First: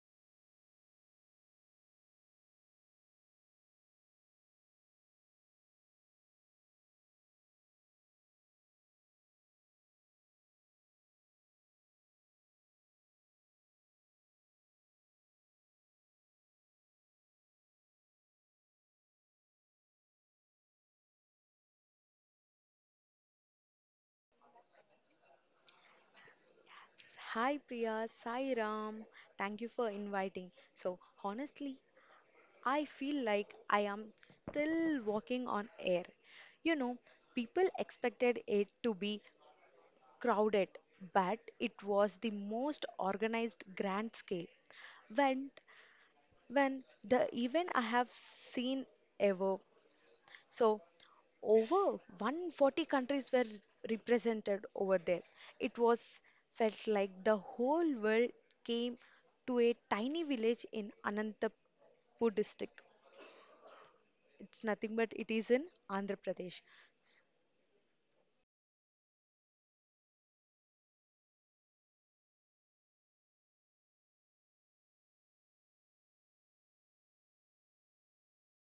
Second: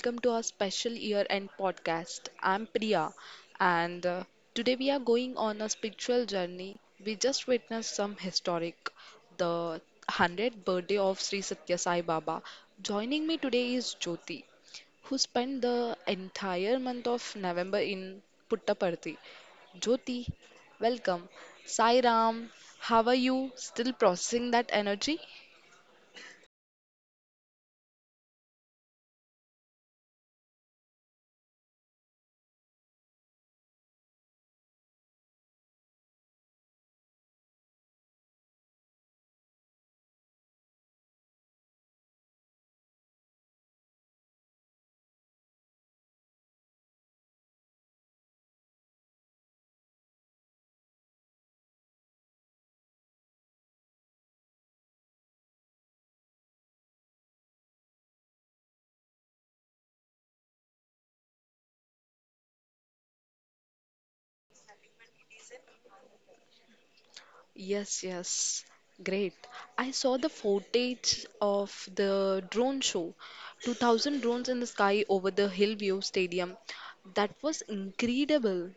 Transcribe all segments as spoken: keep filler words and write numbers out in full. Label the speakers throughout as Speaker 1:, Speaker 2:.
Speaker 1: welcome to our special year end podcast. I'm Priya, and uh, today we are going on a spiritual journey. We just witnessed some historic, the hundredth birthday of Sri Satya Sai Baba. Joining me today is Jyoti, who spent the entire month of November in Puttaparthi. Jyoti, welcome. Sai Ram, how are you? Still processing that energy?
Speaker 2: Hi Priya, Sai Ram. Thank you for inviting. So, honestly, I feel like I am still walking on air. You know, people expected it to be crowded, but it was the most organized grand scale when when the event I have seen ever. So over one hundred forty countries were represented over there. It was felt like the whole world came to a tiny village in Anantapur district. It's nothing but it is in Andhra Pradesh.
Speaker 1: Yes, yes. Great. I saw the footage of the drone show. two thousand drones in the sky over the Hillview Stadium. That was incredible.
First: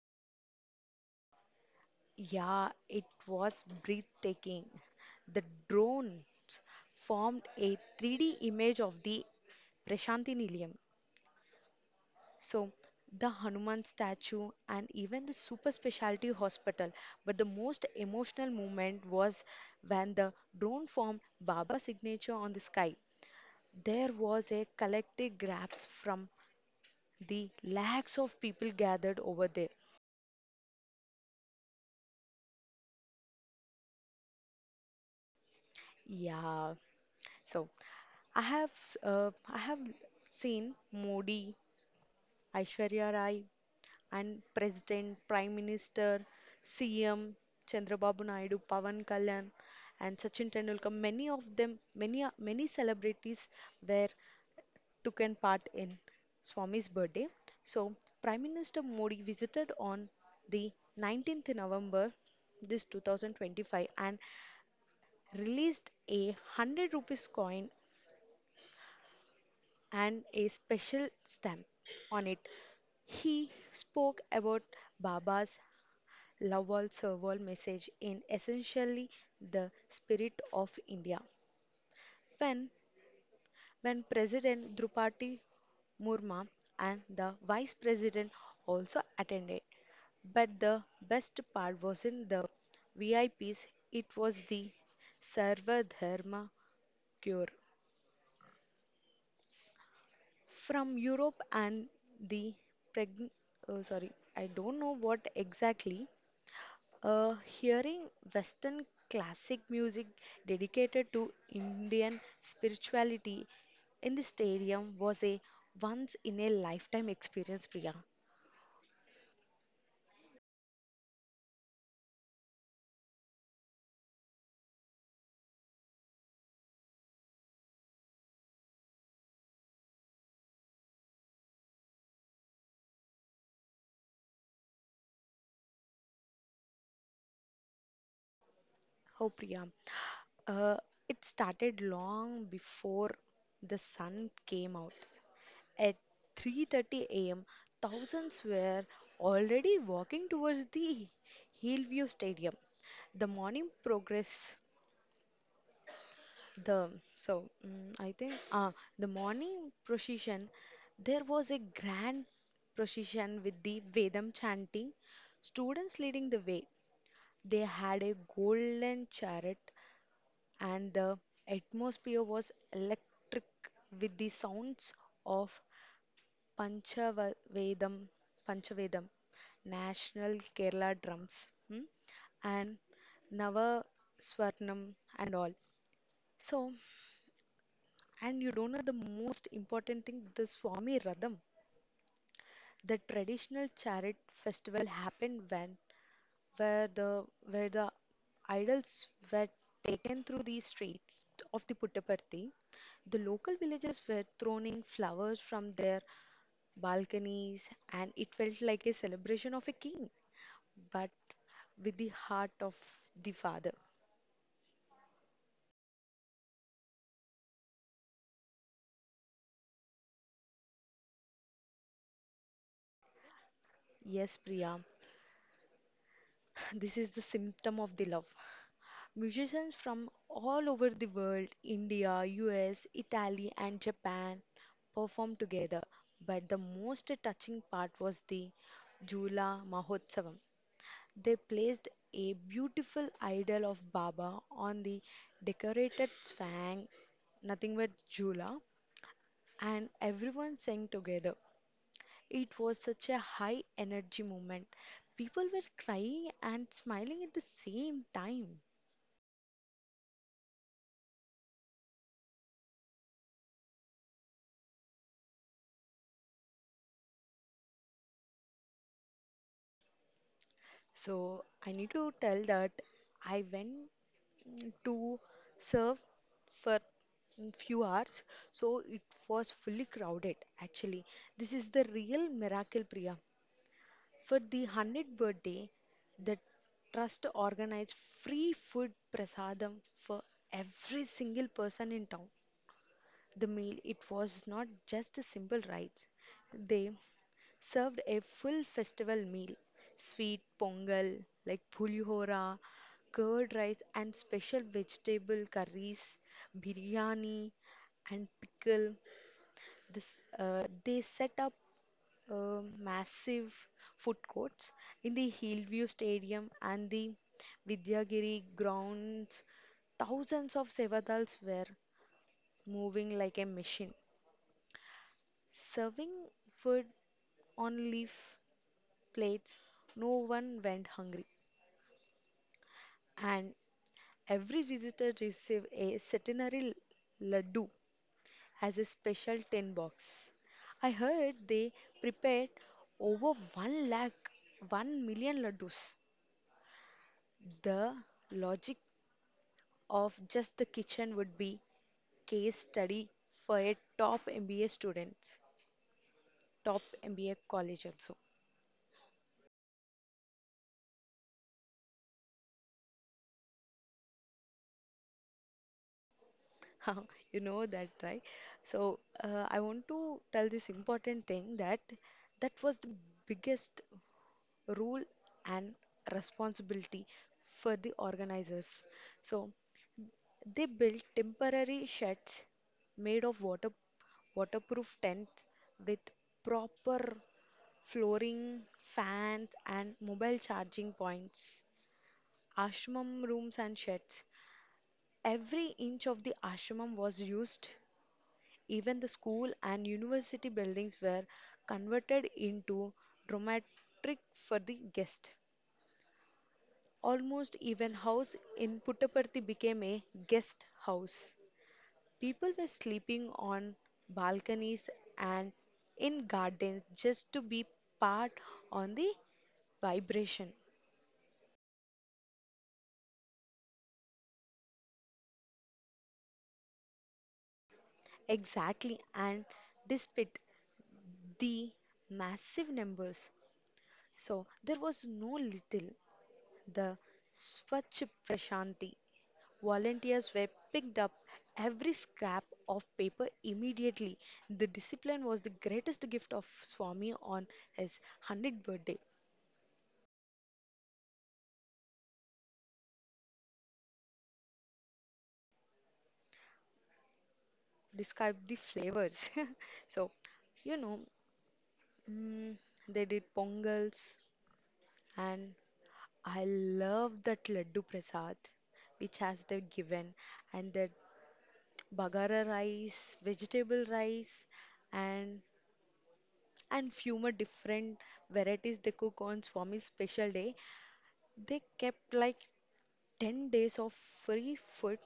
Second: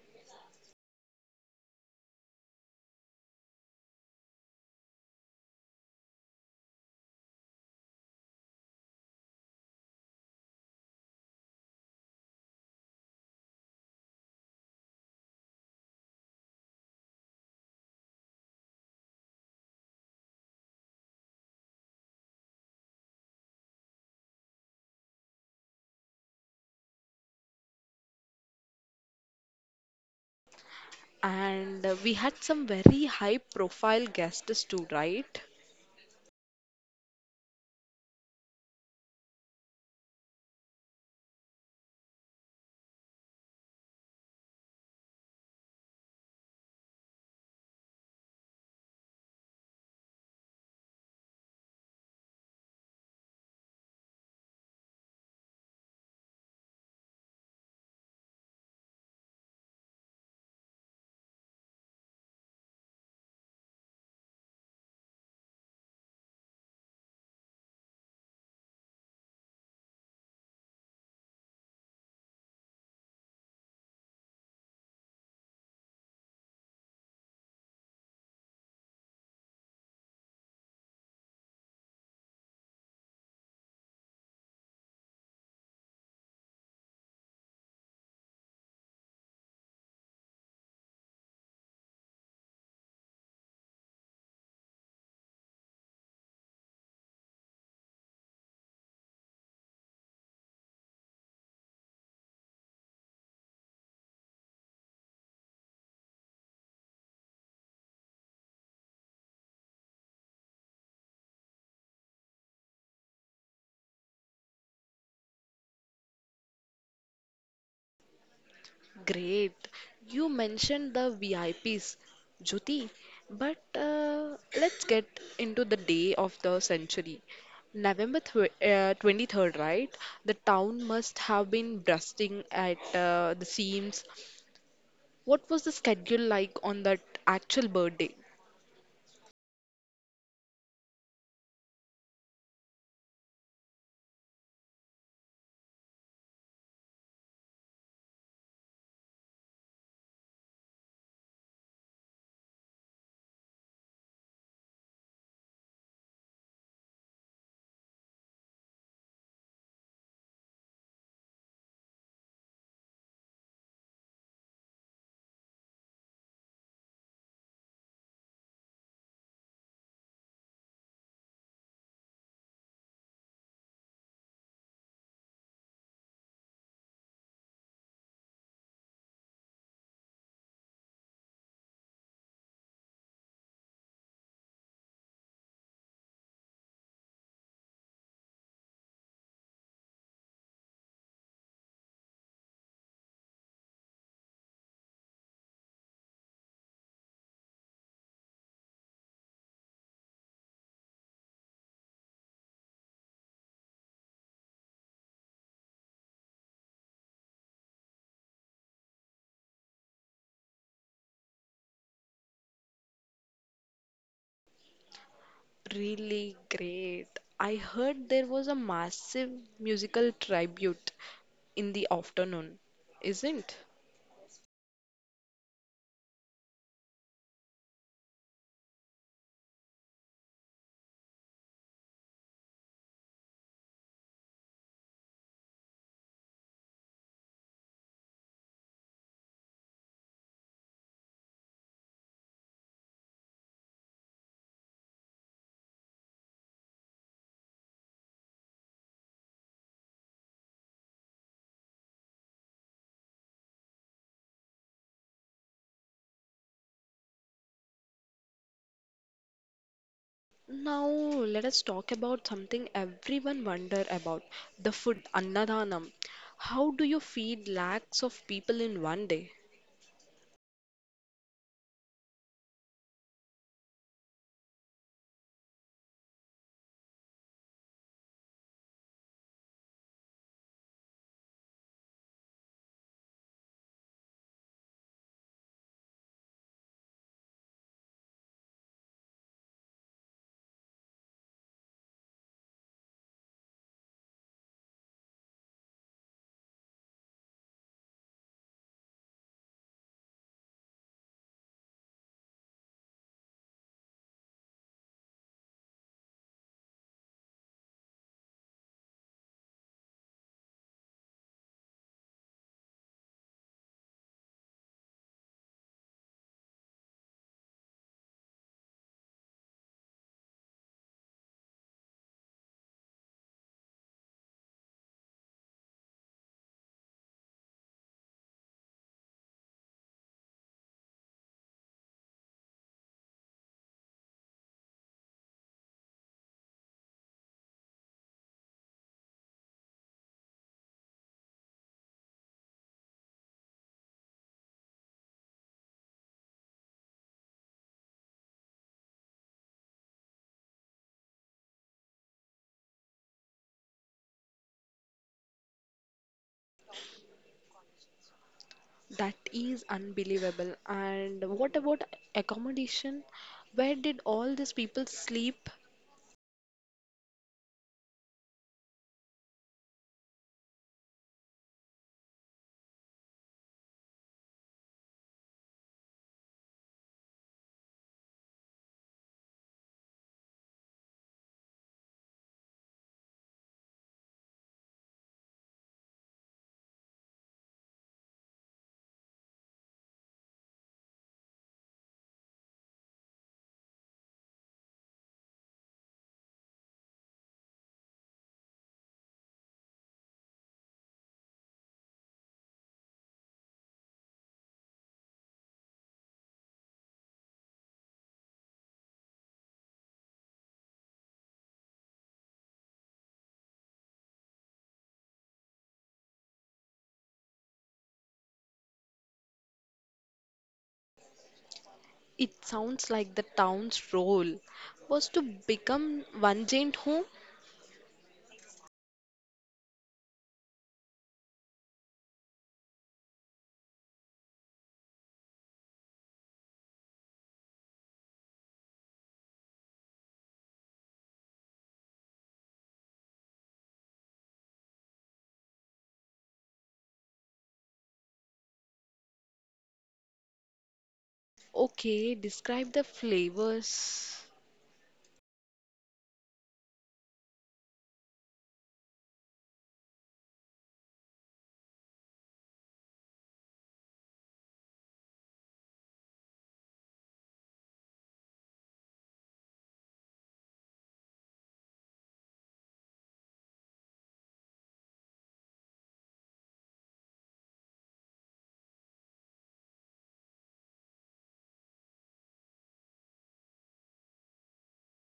Speaker 2: Yeah, it was breathtaking. The drones formed a three D image of the Prashanthi Nilayam. So, the Hanuman statue and even the super specialty hospital. But the most emotional moment was when the drone formed Baba's signature on the sky. There was a collective grasp from the lakhs of people gathered over there.
Speaker 1: And uh, We had some very high profile guests too, right?
Speaker 2: Yeah. So, I have s- uh, I have seen Modi, Aishwarya Rai, and President, Prime Minister, C M, Chandrababu Naidu, Pavan Kalyan, and Sachin Tendulkar, many of them, many many celebrities were taken part in Swami's birthday. So Prime Minister Modi visited on the nineteenth November this two thousand twenty-five and released a one hundred rupees coin and a special stamp on it. He spoke about Baba's love wall serval message in essentially the spirit of India. When when President Drupati Murma and the Vice President also attended. But the best part wasn't the V I Ps, it was the Sarva Dharma cure. From Europe and the preg- oh, sorry, I don't know what exactly Uh, hearing Western classic music dedicated to Indian spirituality in the stadium was a once in a lifetime experience, Priya.
Speaker 1: Great. You mentioned the V I Ps, Jyoti, but uh, let's get into the day of the century. November tw uh, twenty-third, right? The town must have been bursting at uh, the seams. What was the schedule like on that actual birthday?
Speaker 2: How, Priya? Uh, it started long before the sun came out. At three thirty a m, thousands were already walking towards the Hillview Stadium. The morning progress The so mm, I think uh, The morning procession, there was a grand procession with the Vedam chanting, students leading the way. They had a golden chariot, and the atmosphere was electric with the sounds of Panchavedam, Panchavedam, national Kerala drums, hmm, and Nava Swarnam and all. So. And you don't know the most important thing, the Swami Radham, the traditional chariot festival happened when where the where the idols were taken through the streets of the Puttaparthi. The local villagers were throwing flowers from their balconies and it felt like a celebration of a king, but with the heart of the father.
Speaker 1: Really great. I heard there was a massive musical tribute in the afternoon, isn't?
Speaker 2: Yes, Priya, this is the symptom of the love. Musicians from all over the world, India, U S, Italy, and Japan, performed together. But the most touching part was the Jula Mahotsavam. They placed a beautiful idol of Baba on the decorated swang, nothing but Jula, and everyone sang together. It was such a high energy moment. People were crying and smiling at the same time.
Speaker 1: Now, let us talk about something everyone wonder about, the food annadhanam. How do you feed lakhs of people in one day?
Speaker 2: So I need to tell that I went mm, to serve for mm, few hours, so it was fully crowded. Actually, this is the real miracle, Priya. For the hundredth birthday, the trust organized free food prasadam for every single person in town. The meal, it was not just a simple rice. They served a full festival meal. Sweet pongal like pulihora, curd rice and special vegetable curries, biryani and pickle. This, uh, they set up uh, massive food courts in the Hillview Stadium and the Vidyagiri grounds. Thousands of Sevadals were moving like a machine, serving food on leaf plates. No one went hungry, and every visitor received a centenary laddu as a special tin box. I heard they prepared over one lakh, one million laddus. The logic of just the kitchen would be case study for a top M B A students, top M B A college also.
Speaker 1: That is unbelievable. And what about accommodation? Where did all these people sleep?
Speaker 2: You know that, right? So uh, I want to tell this important thing, that that was the biggest rule and responsibility for the organizers. So they built temporary sheds made of water waterproof tents with proper flooring, fans, and mobile charging points, ashram rooms and sheds. Every inch of the ashram was used, even the school and university buildings were converted into dramatic for the guest. Almost even house in Puttaparthi became a guest house. People were sleeping on balconies and in gardens just to be part on the vibration.
Speaker 1: It sounds like the town's role was to become one giant home.
Speaker 2: Exactly, and despite the massive numbers, so there was no little the Swachh Prashanti Volunteers were picked up every scrap of paper immediately. The discipline was the greatest gift of Swami on his hundredth birthday.
Speaker 1: Okay, describe the flavors.
Speaker 2: Describe the flavors. So, you know, mm, they did pongals, and I love that laddu prasad which has they given, and that bagara rice, vegetable rice, and and few more different varieties they cook on Swami's special day. They kept like ten days of free food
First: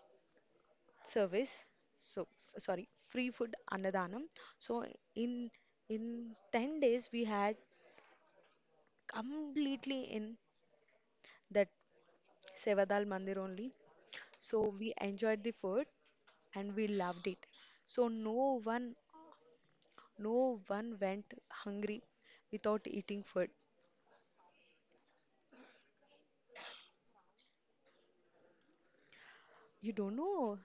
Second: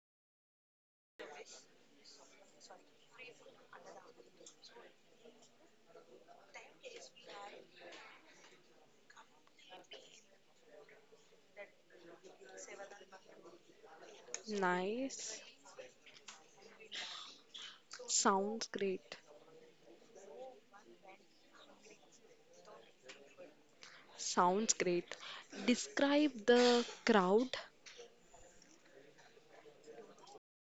Speaker 2: service. So, f- sorry, free food annadanam. So, in in ten days, we had completely in that Sevadal Mandir only. So, we
Speaker 1: Nice.
Speaker 2: enjoyed the food and we loved it. So, no
Speaker 1: Sounds
Speaker 2: one,
Speaker 1: great.
Speaker 2: no one went hungry without eating food.
Speaker 1: Sounds great. Describe the crowd.
Speaker 2: You don't know.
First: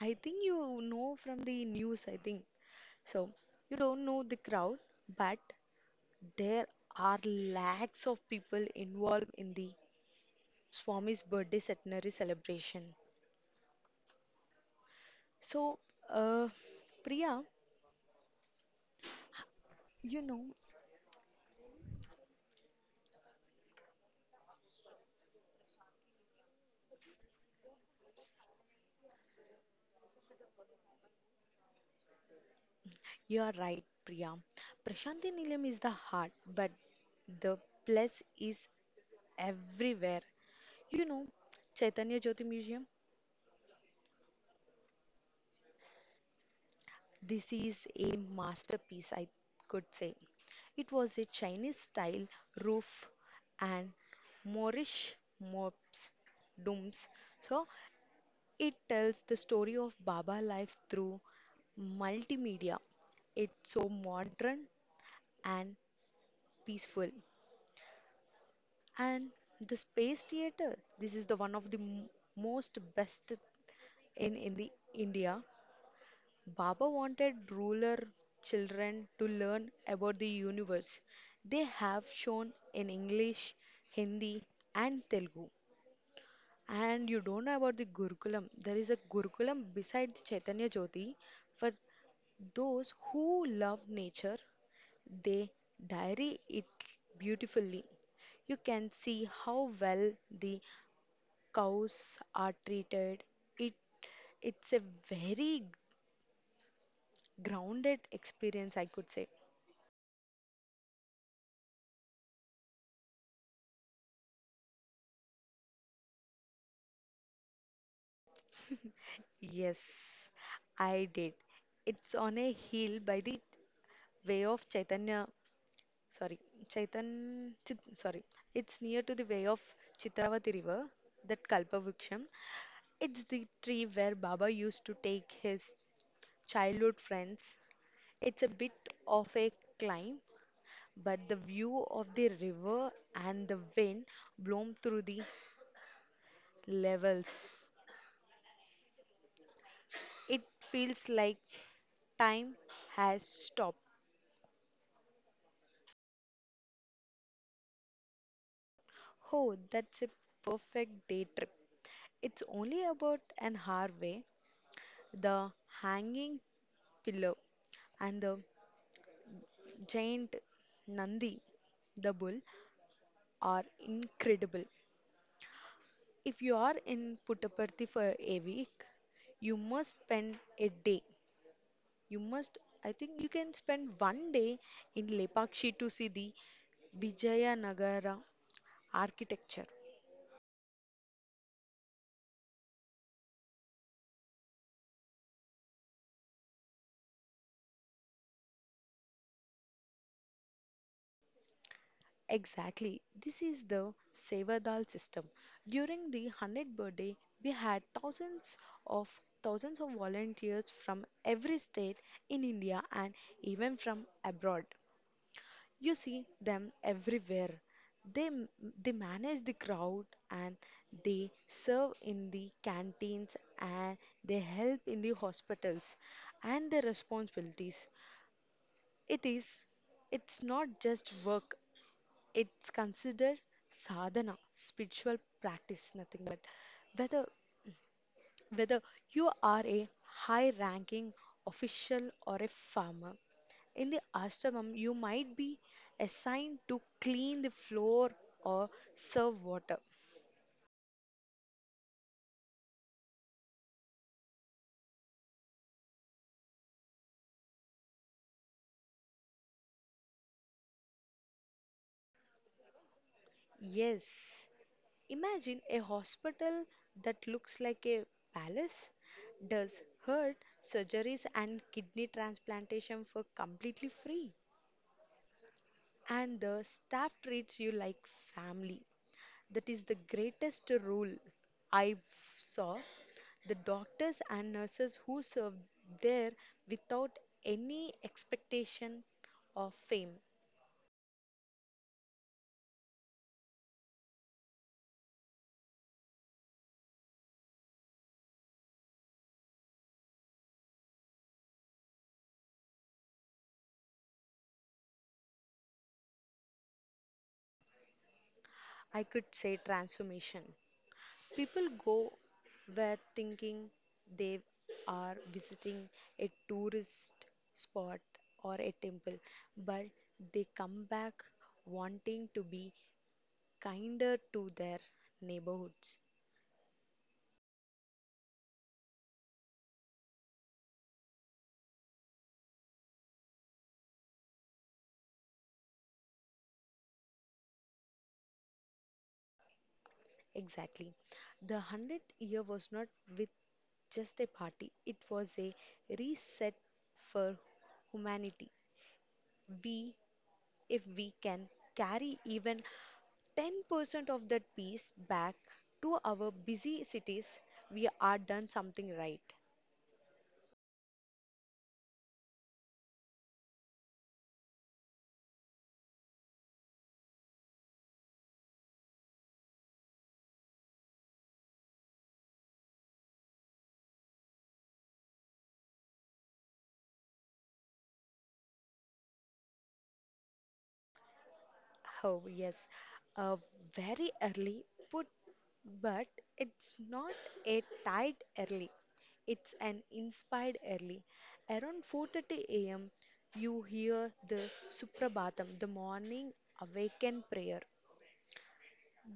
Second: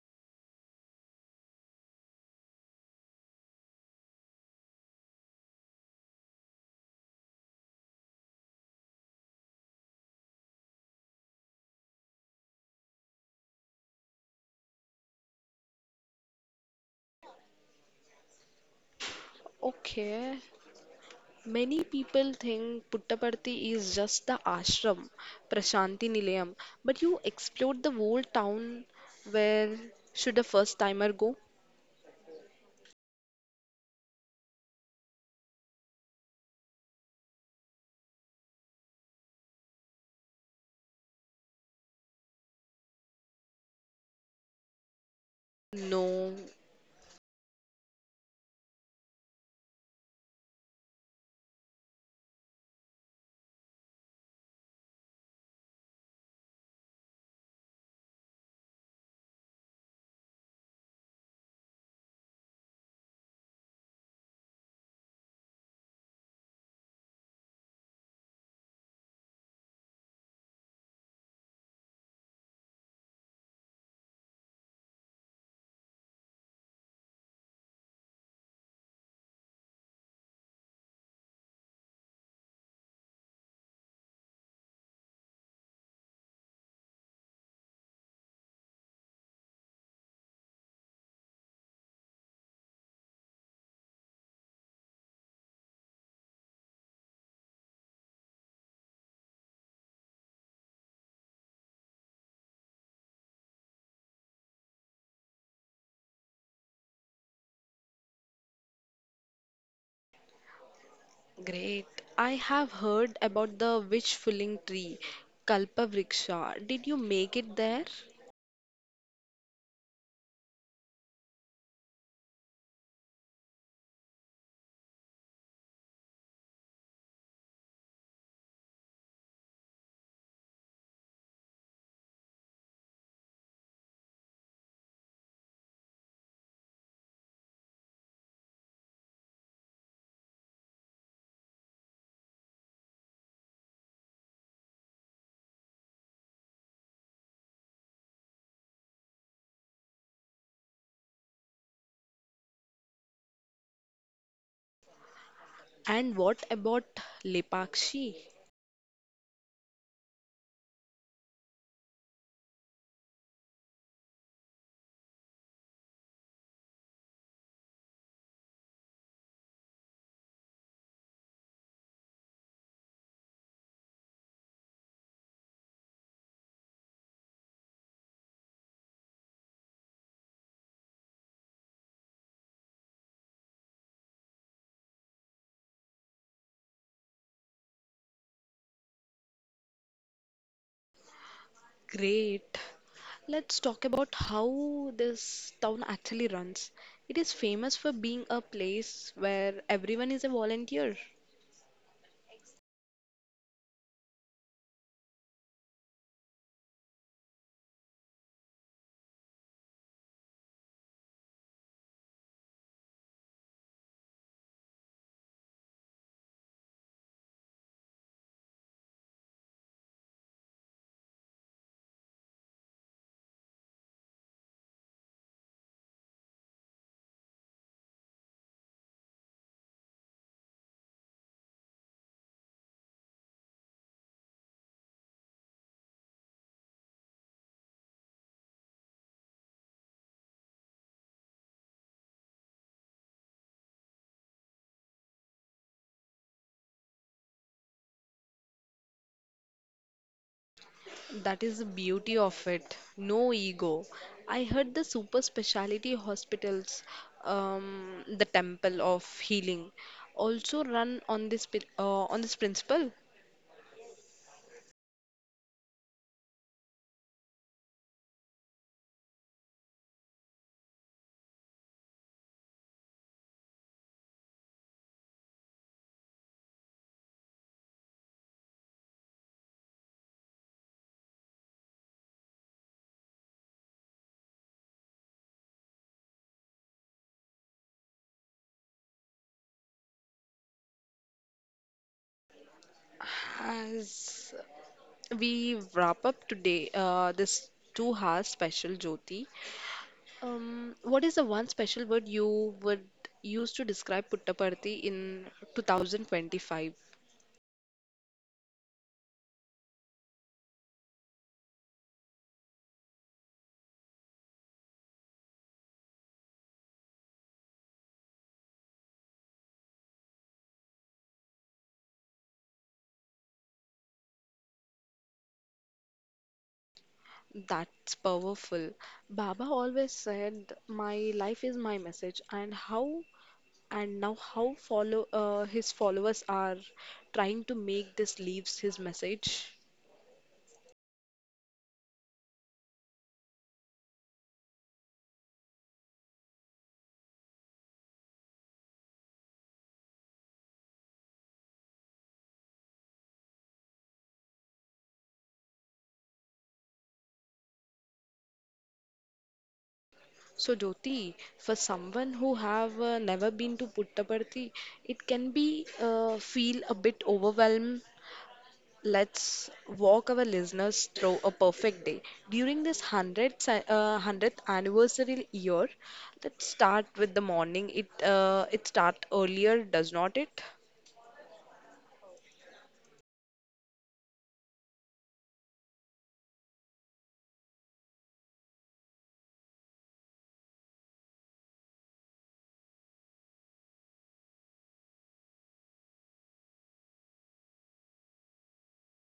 Speaker 2: I think you know from the news, I think. So, you don't know the crowd, but there are lakhs of people involved in the Swami's birthday centenary celebration. So, uh, Priya, you
Speaker 1: Okay.
Speaker 2: know,
Speaker 1: Many people think Puttaparthi is just the ashram, Prashanti Nilayam, but you explored the whole town. Where should a first timer go?
Speaker 2: you are right, Priya. Prashanthi Nilayam is the heart, but the place is everywhere. You know, Chaitanya Jyoti Museum,
Speaker 1: No,
Speaker 2: this is a masterpiece, I could say. It was a Chinese style roof and Moorish mobs, domes. So it tells the story of Baba life through multimedia. It's so modern and peaceful. And the space theater, this is the one of the m- most best in in the India. Baba wanted rural children to learn about the universe. They have shown in English, Hindi, and Telugu. And you don't know about the Gurukulam. There is a Gurukulam beside the Chaitanya Jyoti for those who love nature. They diary it beautifully. You can see how well the cows are treated. It it's a very grounded experience, I could say.
Speaker 1: great. I have heard about the wish filling tree, Kalpavriksha. Did you make it there?
Speaker 2: Yes, I did. It's on a hill by the way of Chaitanya sorry, Chaitan, Chit, sorry, it's near to the way of Chitravati river, that Kalpavriksham. It's the tree where Baba used to take his childhood friends. It's a bit of a climb, but the view of the river and the wind blown through the levels, it feels like time has stopped.
Speaker 1: And what about Lepakshi?
Speaker 2: Oh, that's a perfect day trip. It's only about an hour away, the hanging pillow, and the giant Nandi, the bull, are incredible. If you are in Puttaparthi for a week, you must spend a day. You must, I think, you can spend one day in Lepakshi to see the Vijayanagara architecture.
Speaker 1: Great. Let's talk about how this town actually runs. It is famous for being a place where everyone is a volunteer.
Speaker 2: Exactly. This is the Sevadal system. During the hundredth birthday, we had thousands of thousands of volunteers from every state in India and even from abroad. You see them everywhere. They m- they manage the crowd and they serve in the canteens and they help in the hospitals and their responsibilities. It is, it's not just work, it's considered sadhana, spiritual practice, nothing but whether whether you are a high-ranking official or a farmer. In the ashramam, you might be assigned to clean the floor or serve water.
Speaker 1: That is the beauty of it. No ego. I heard the super specialty hospitals, um, the Temple of Healing, also run on this pi- uh, on this principle.
Speaker 2: Yes. Imagine a hospital that looks like a palace, does heart surgeries and kidney transplantation for completely free, and the staff treats you like family. That is the greatest rule I saw. The doctors and nurses who serve there without any expectation of fame.
Speaker 1: As we wrap up today, uh, this two hour special, Jyoti. Um, what is the one special word you would use to describe Puttaparthi in twenty twenty-five?
Speaker 2: I could say transformation. People go where thinking they are visiting a tourist spot or a temple, but they come back wanting to be kinder to their neighborhoods.
Speaker 1: That's powerful. Baba always said, "My life is my message," and how and now how follow uh, his followers are trying to make this leaves his message.
Speaker 2: Exactly. The hundredth year was not with just a party, it was a reset for humanity. We, if we can carry even ten percent of that peace back to our busy cities, we are done something right.
Speaker 1: So Jyoti, for someone who have uh, never been to Puttaparthi, it can be uh, feel a bit overwhelmed. Let's walk our listeners through a perfect day. During this hundredth, uh, hundredth anniversary year, let's start with the morning. It, uh, it start earlier, does not it?
Speaker 2: Oh, yes, uh, very early, but, but it's not a tight early. It's an inspired early. Around four thirty a m, you hear the Suprabhatam, the morning awakened prayer.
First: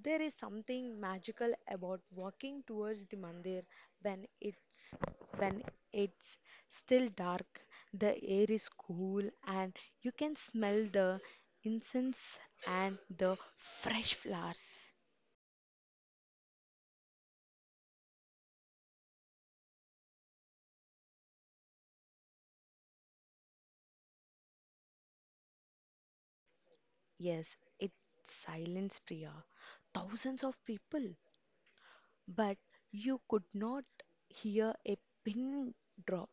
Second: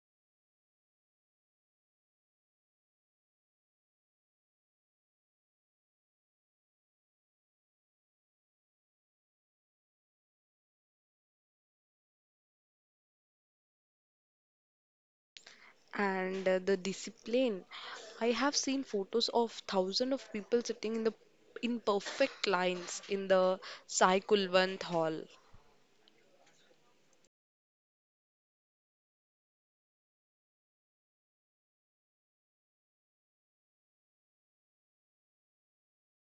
Speaker 2: There is something magical about walking towards the mandir when it's when it's still dark, the air is cool and you can smell the incense and the fresh flowers.
Speaker 1: And uh, the discipline. I have seen photos of thousands of people sitting in the in perfect lines in the Sai Kulwant Hall.
Speaker 2: Yes, it's silence, Priya. Thousands of people, but you could not hear a pin drop.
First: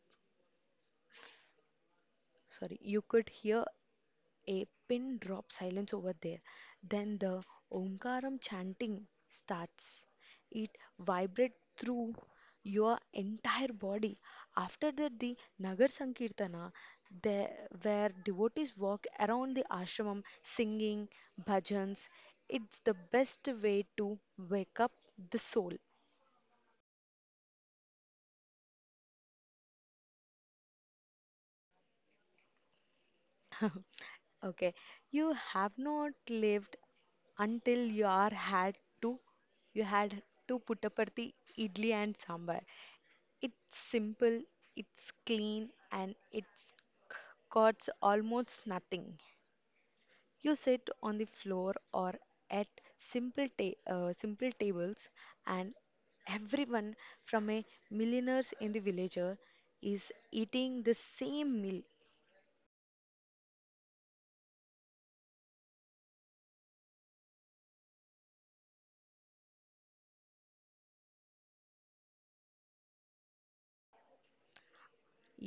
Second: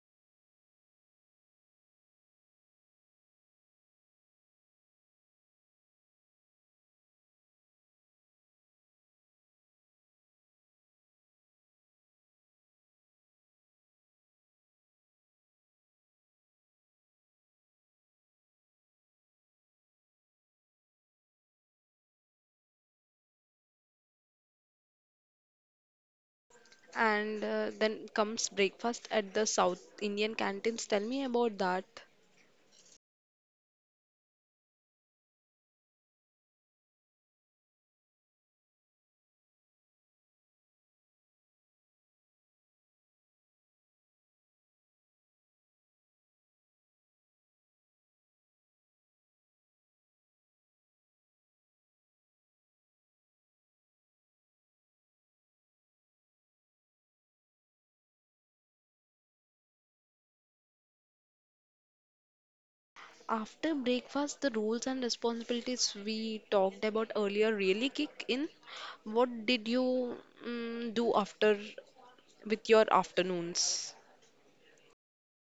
Speaker 2: Sorry, you could hear a pin drop silence over there. Then the Omkaram chanting starts. It vibrates through your entire body. After that, the Nagar Sankirtana, there, where devotees walk around the ashram singing bhajans, it's the best way to wake up the soul.
Speaker 1: And uh, Then comes breakfast at the South Indian canteens. Tell me about that.
Speaker 2: Okay, you have not lived until you are had to you had to puttaparthi idli and sambar. It's simple, it's clean, and it's costs almost nothing. You sit on the floor or at simple ta- uh, simple tables, and everyone from a millionaires in the villager is eating the same meal.
Speaker 1: After breakfast, the roles and responsibilities we talked about earlier really kick in. What did you mm, do after with your afternoons?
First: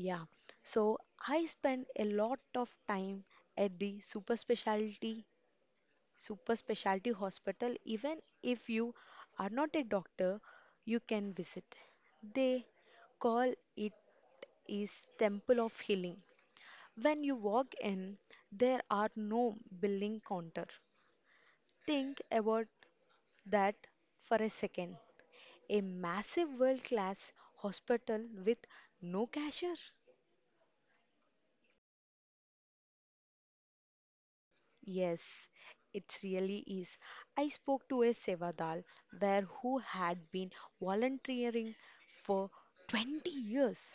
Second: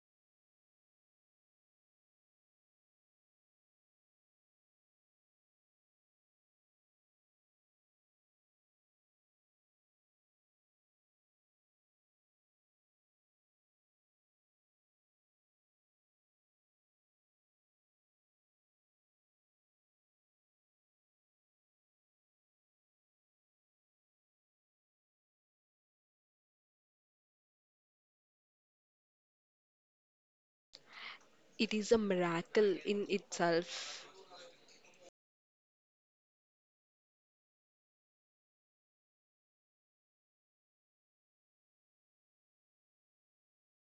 Speaker 2: Yeah, so I spend a lot of time at the super specialty super specialty hospital. Even if you are not a doctor, you can visit. They call it is temple of healing. When you walk in, there are no billing counter. Think about that for a second. A massive world class hospital with no cashier.
Speaker 1: It is a miracle in itself.
Speaker 2: Yes, it really is. I spoke to a Sevadal where who had been volunteering for twenty years.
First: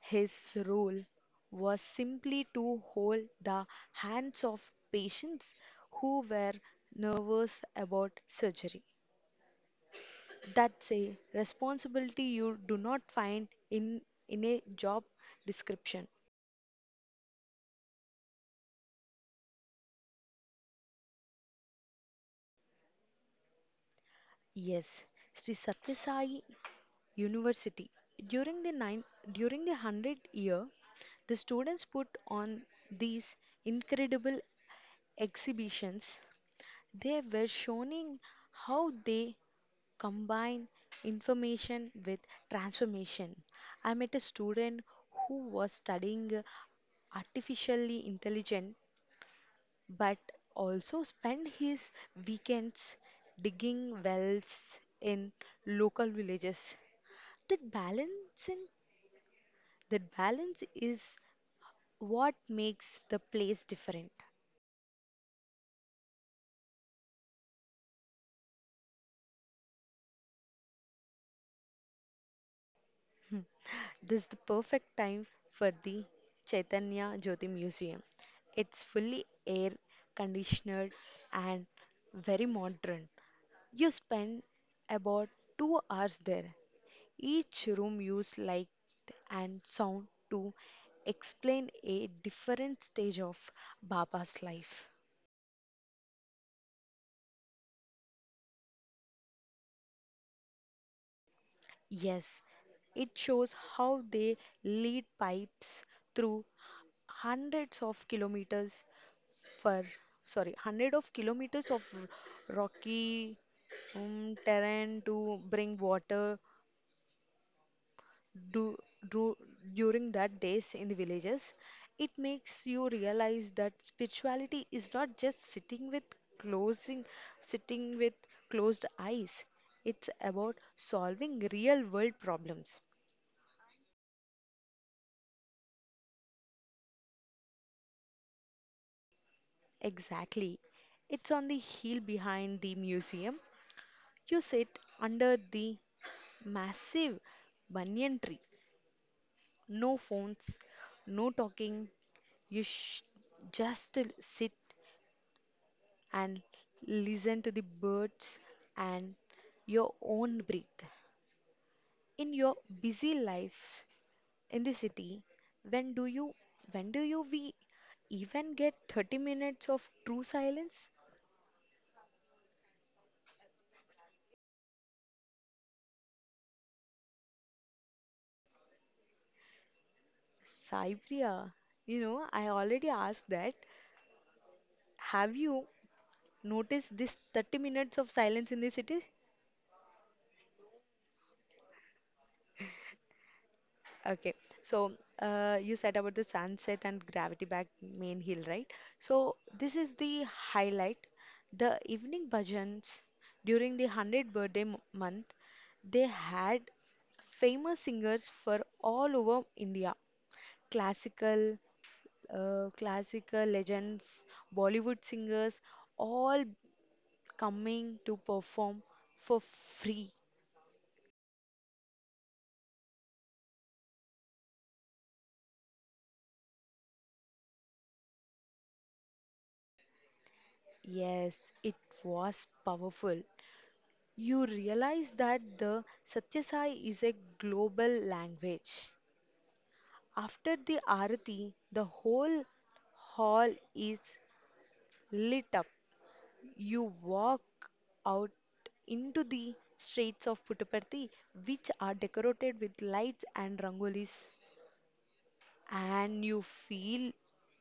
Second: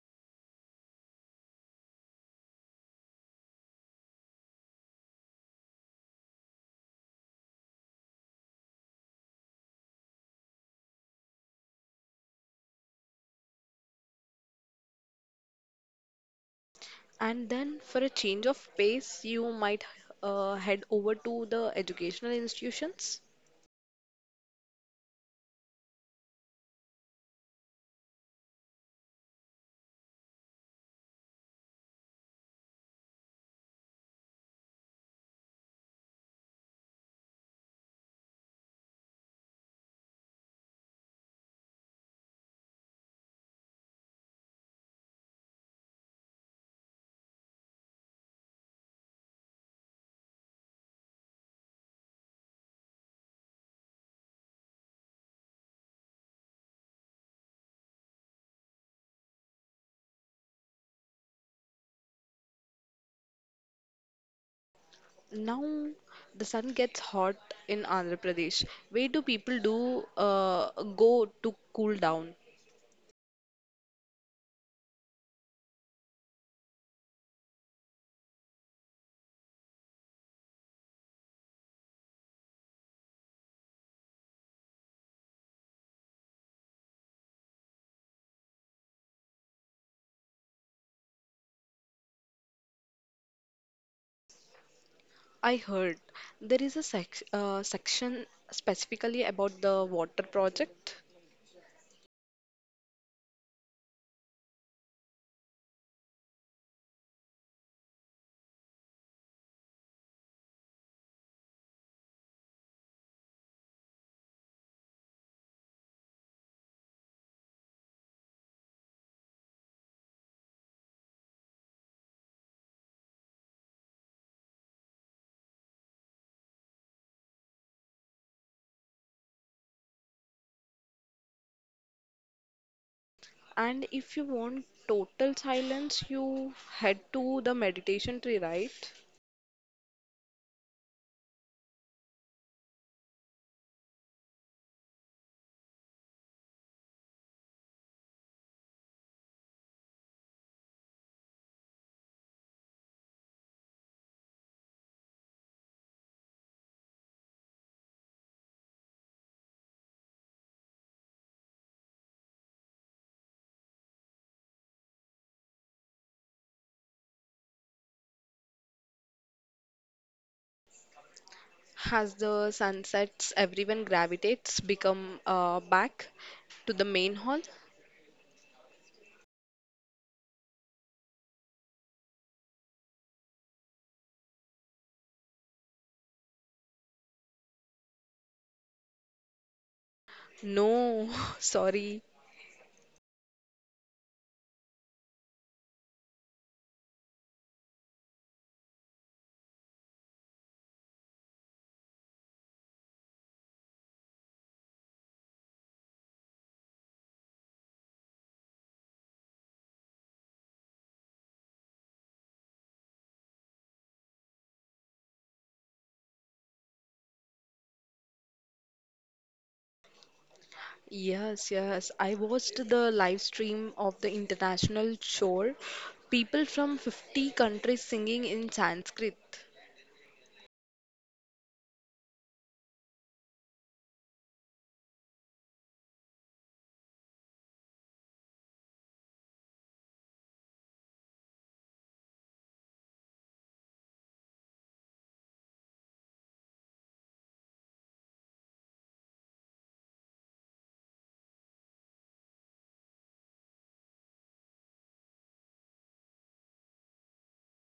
Speaker 2: His role was simply to hold the hands of patients who were nervous about surgery. That's a responsibility you do not find in in a job description.
Speaker 1: And then, for a change of pace, you might uh, head over to the educational institutions.
Speaker 2: Yes, Sri Satyasai University. During the nine, During the one hundredth year, the students put on these incredible exhibitions. They were showing how they combine information with transformation. I met a student who was studying uh, artificially intelligent but also spent his weekends digging wells in local villages. That balancing That balance is what makes the place different.
Speaker 1: Now, the sun gets hot in Andhra Pradesh. Where do people do uh, go to cool down?
Speaker 2: This is the perfect time for the Chaitanya Jyoti Museum. It's fully air conditioned and very modern. You spend about two hours there. Each room uses light and sound to explain a different stage of Baba's life.
Speaker 1: I heard there is a sec uh, section specifically about the water project,
Speaker 2: Yes, it shows how they lead pipes through hundreds of kilometers for sorry, hundred of kilometers of r- rocky um, terrain to bring water do, do during that days in the villages. It makes you realize that spirituality is not just sitting with closing sitting with closed eyes. It's about solving real world problems.
Speaker 1: and if you want total silence, you head to the meditation tree, right?
Speaker 2: Exactly. It's on the hill behind the museum. You sit under the massive banyan tree. No phones, no talking. You sh- just sit and listen to the birds and your own breath. In your busy life in the city, when do you when do you we even get thirty minutes of true silence?
Speaker 1: Has the sunsets everyone gravitates become uh, back to the main hall?
Speaker 2: Saipriya, you know, I already asked that. Have you noticed this thirty minutes of silence in the city?
Speaker 1: No, sorry.
Speaker 2: Okay, so uh, you said about the sunset and gravity back main hill, right? So this is the highlight. The evening bhajans during the one hundredth birthday m- month, they had famous singers for all over India. Classical, uh, classical legends, Bollywood singers, all coming to perform for free.
Speaker 1: Yes, yes. I watched the live stream of the international show. People from fifty countries singing in Sanskrit.
Speaker 2: Yes, it was powerful. You realize that the Satyasai is a global language. After the Arati, the whole hall is lit up. You walk out into the streets of Puttaparthi, which are decorated with lights and rangolis, and you feel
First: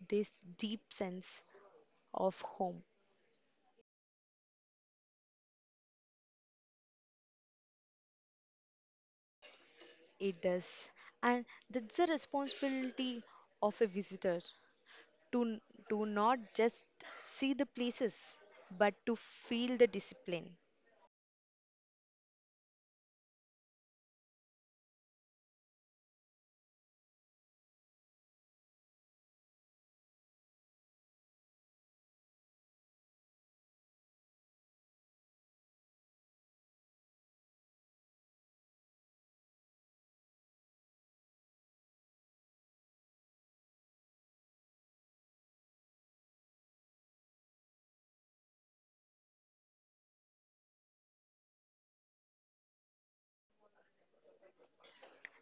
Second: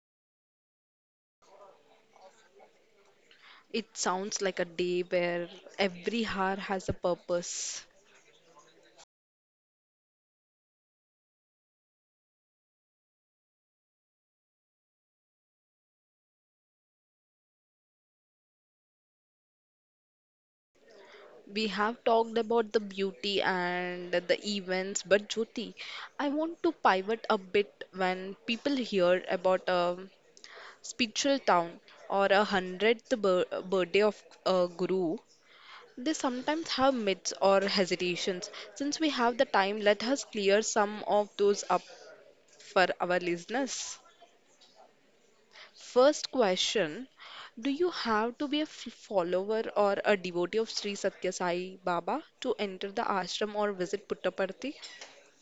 Speaker 2: this deep sense of home.
Speaker 1: It sounds like a day where every hour has a purpose.
Speaker 2: It does. And that's the responsibility of a visitor to, to not just see the places, but to feel the discipline.
Speaker 1: We have talked about the beauty and the events, but Jyoti, I want to pivot a bit when people hear about a spiritual town or a hundredth bir- birthday of a guru. They sometimes have myths or hesitations. Since we have the time, let us clear some of those up for our listeners. First question, do you have to be a f- follower or a devotee of Sri Satya Sai Baba to enter the ashram or visit Puttaparthi?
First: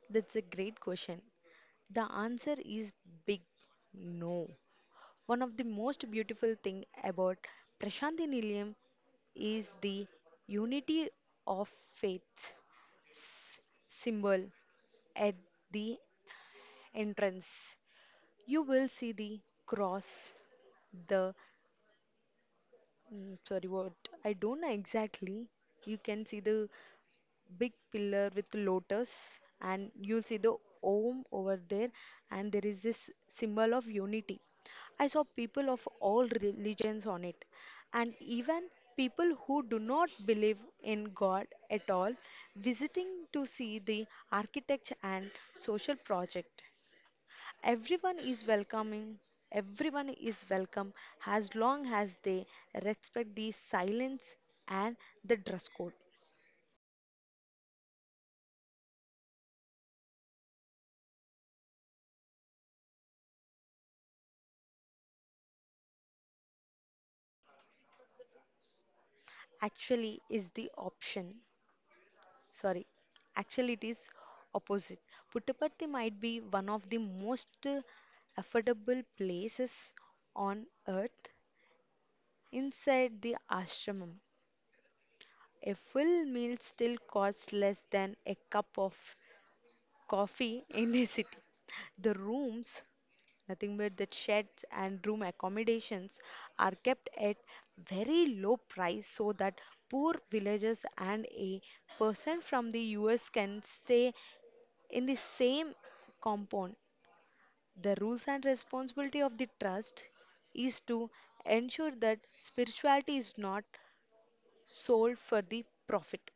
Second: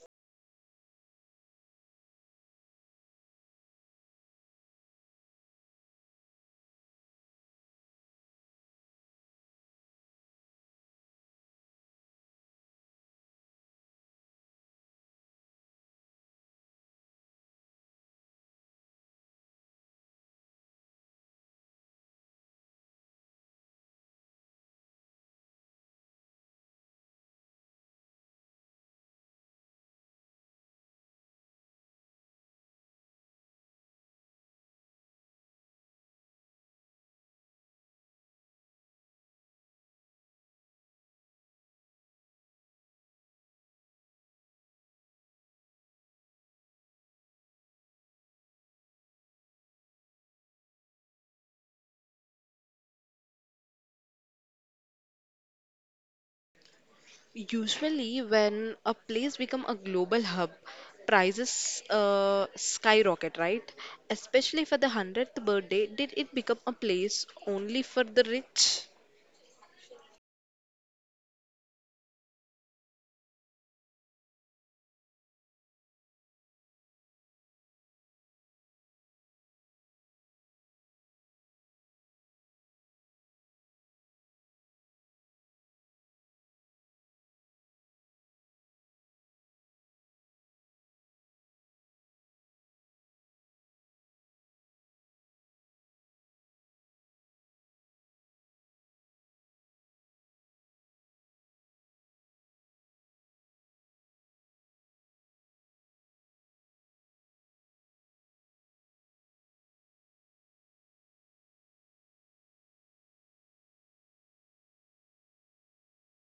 Speaker 2: That's a great question. The answer is big no. One of the most beautiful thing about Prashanthi Nilayam is the unity of faith symbol at the entrance. You will see the cross, the Mm, sorry, what? I don't know exactly. You can see the big pillar with lotus, and you'll see the Om over there, and there is this symbol of unity. I saw people of all religions on it, and even people who do not believe in God at all visiting to see the architecture and social project. Everyone is welcoming, everyone is welcome as long as they respect the silence and the dress code.
Speaker 1: Usually, when a place become a global hub, prices uh, skyrocket, right? Especially for the hundredth birthday, did it become a place only for the rich?
Speaker 2: Actually, is the option. Sorry, actually, it is opposite. Puttaparthi might be one of the most uh, affordable places on earth inside the ashramam. A full meal still costs less than a cup of coffee in a city. The rooms, nothing but that sheds and room accommodations are kept at very low price so that poor villagers and a person from the U S can stay in the same compound. The rules and responsibility of the trust is to ensure that spirituality is not sold for the profit.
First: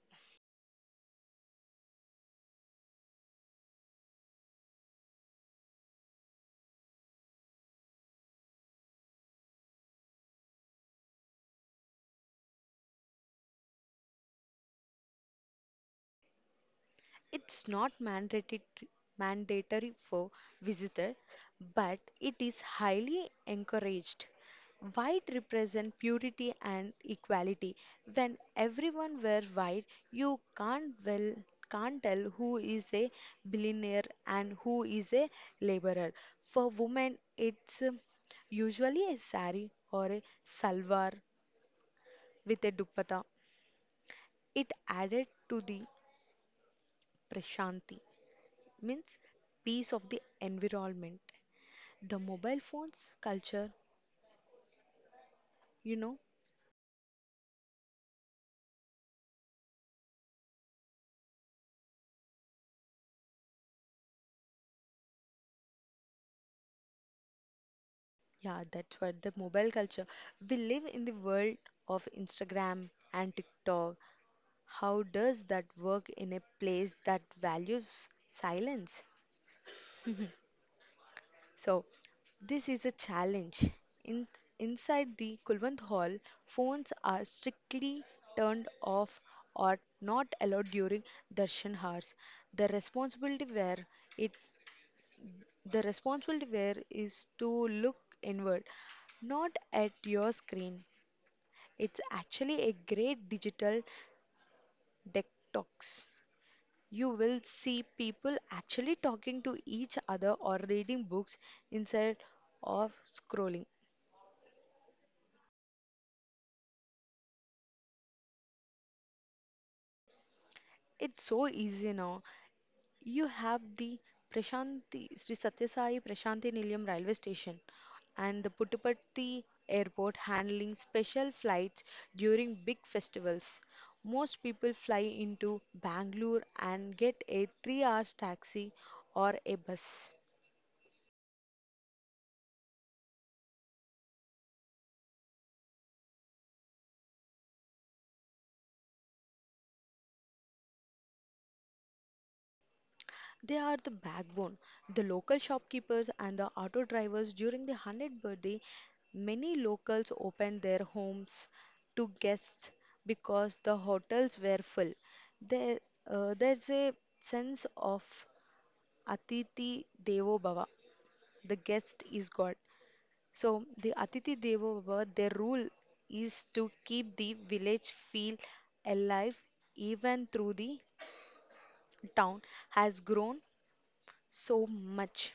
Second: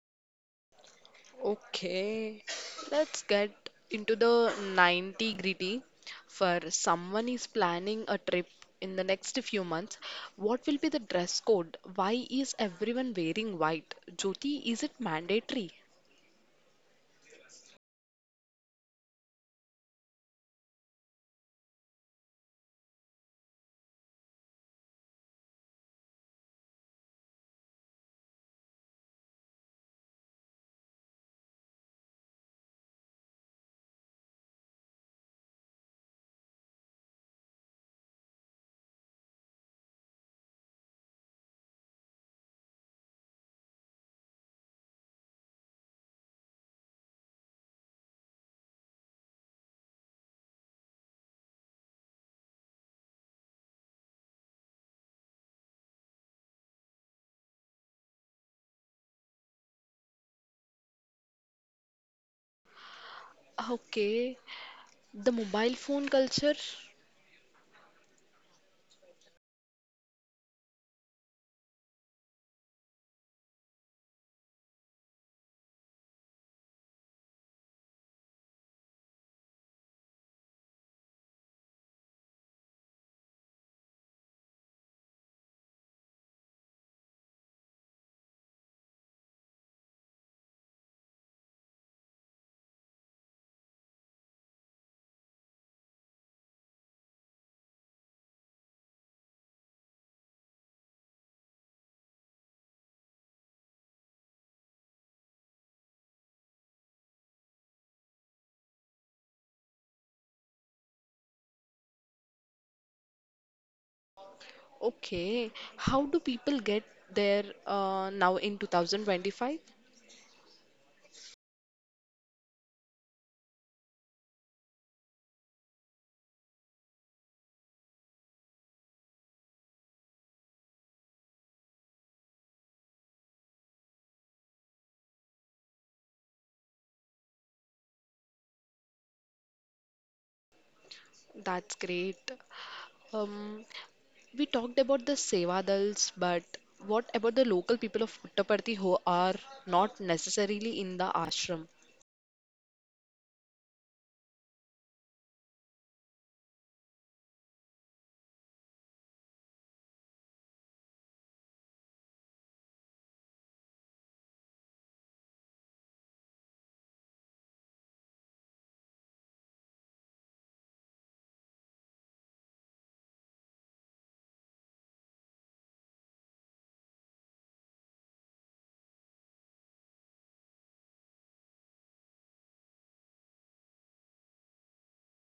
Speaker 1: Okay, let's get into the ninety gritty. For someone is planning a trip in the next few months, what will be the dress code? Why is everyone wearing white? Jyoti, is it mandatory?
Speaker 2: It's not mandatory mandatory for visitors, but it is highly encouraged. White represent purity and equality. When everyone wear white, you can't well can't tell who is a billionaire and who is a laborer. For women, it's um, usually a sari or a salwar with a dupatta. It added to the prashanti. Means peace of the environment. The mobile phones culture, you know,
Speaker 1: Okay, the mobile phone culture.
Speaker 2: yeah, that's what the mobile culture. We live in the world of Instagram and TikTok. How does that work in a place that values silence? So, this is a challenge. In, inside the Kulwant Hall, phones are strictly turned off or not allowed during darshan hours. The responsibility where it The responsibility where is to look inward, not at your screen. It's actually a great digital detox. You will see people actually talking to each other or reading books instead of scrolling.
Speaker 1: Okay, how do people get there uh, now in twenty twenty-five?
Speaker 2: It's so easy now. You have the Prashanthi Sri Satyasai Prashanthi Nilayam railway station and the Puttaparthi airport handling special flights during big festivals. Most people fly into Bangalore and get a three hours taxi or a bus.
Speaker 1: That's great. Um, We talked about the Sevadals, but what about the local people of Puttaparthi who are not necessarily in the ashram?
Speaker 2: They are the backbone. The local shopkeepers and the auto drivers during the one hundredth birthday, many locals opened their homes to guests because the hotels were full. There, uh, there's a sense of Atiti Devo Bhava, the guest is God. So, the Atiti Devo Bhava, their rule is to keep the village feel alive even through the town has grown so much.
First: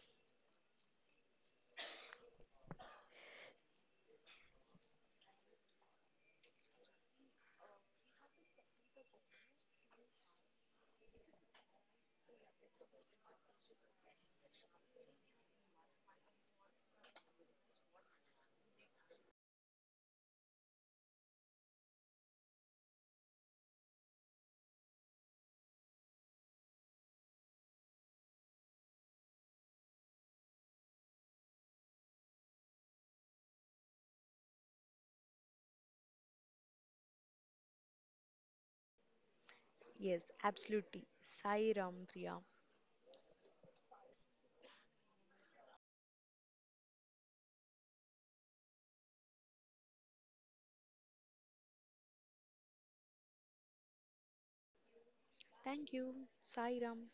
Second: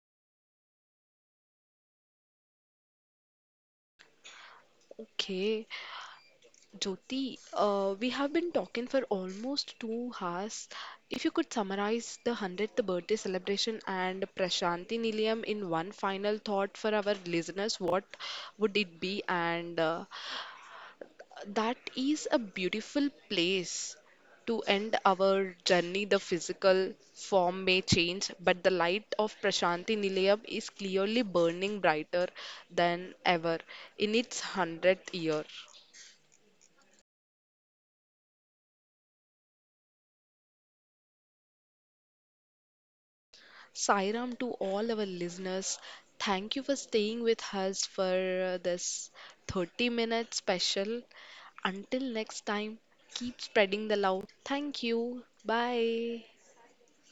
Speaker 1: Okay, Jyoti, uh, we have been talking for almost two hours. If you could summarize the hundredth birthday celebration and Prashanti Nilayam in one final thought for our listeners, what would it be? And uh, That is a beautiful place to end our journey. The physical form may change, but the light of Prashanti Nilayam is clearly burning brighter than ever in its hundredth year.
Speaker 2: Yes, absolutely. Sai Ram, Priya.
Speaker 1: Sairam, to all our listeners, thank you for staying with us for this thirty minute special. Until next time, keep spreading the love. Thank you.
Speaker 2: Thank
Speaker 1: Bye.
Speaker 2: you. Sai Ram.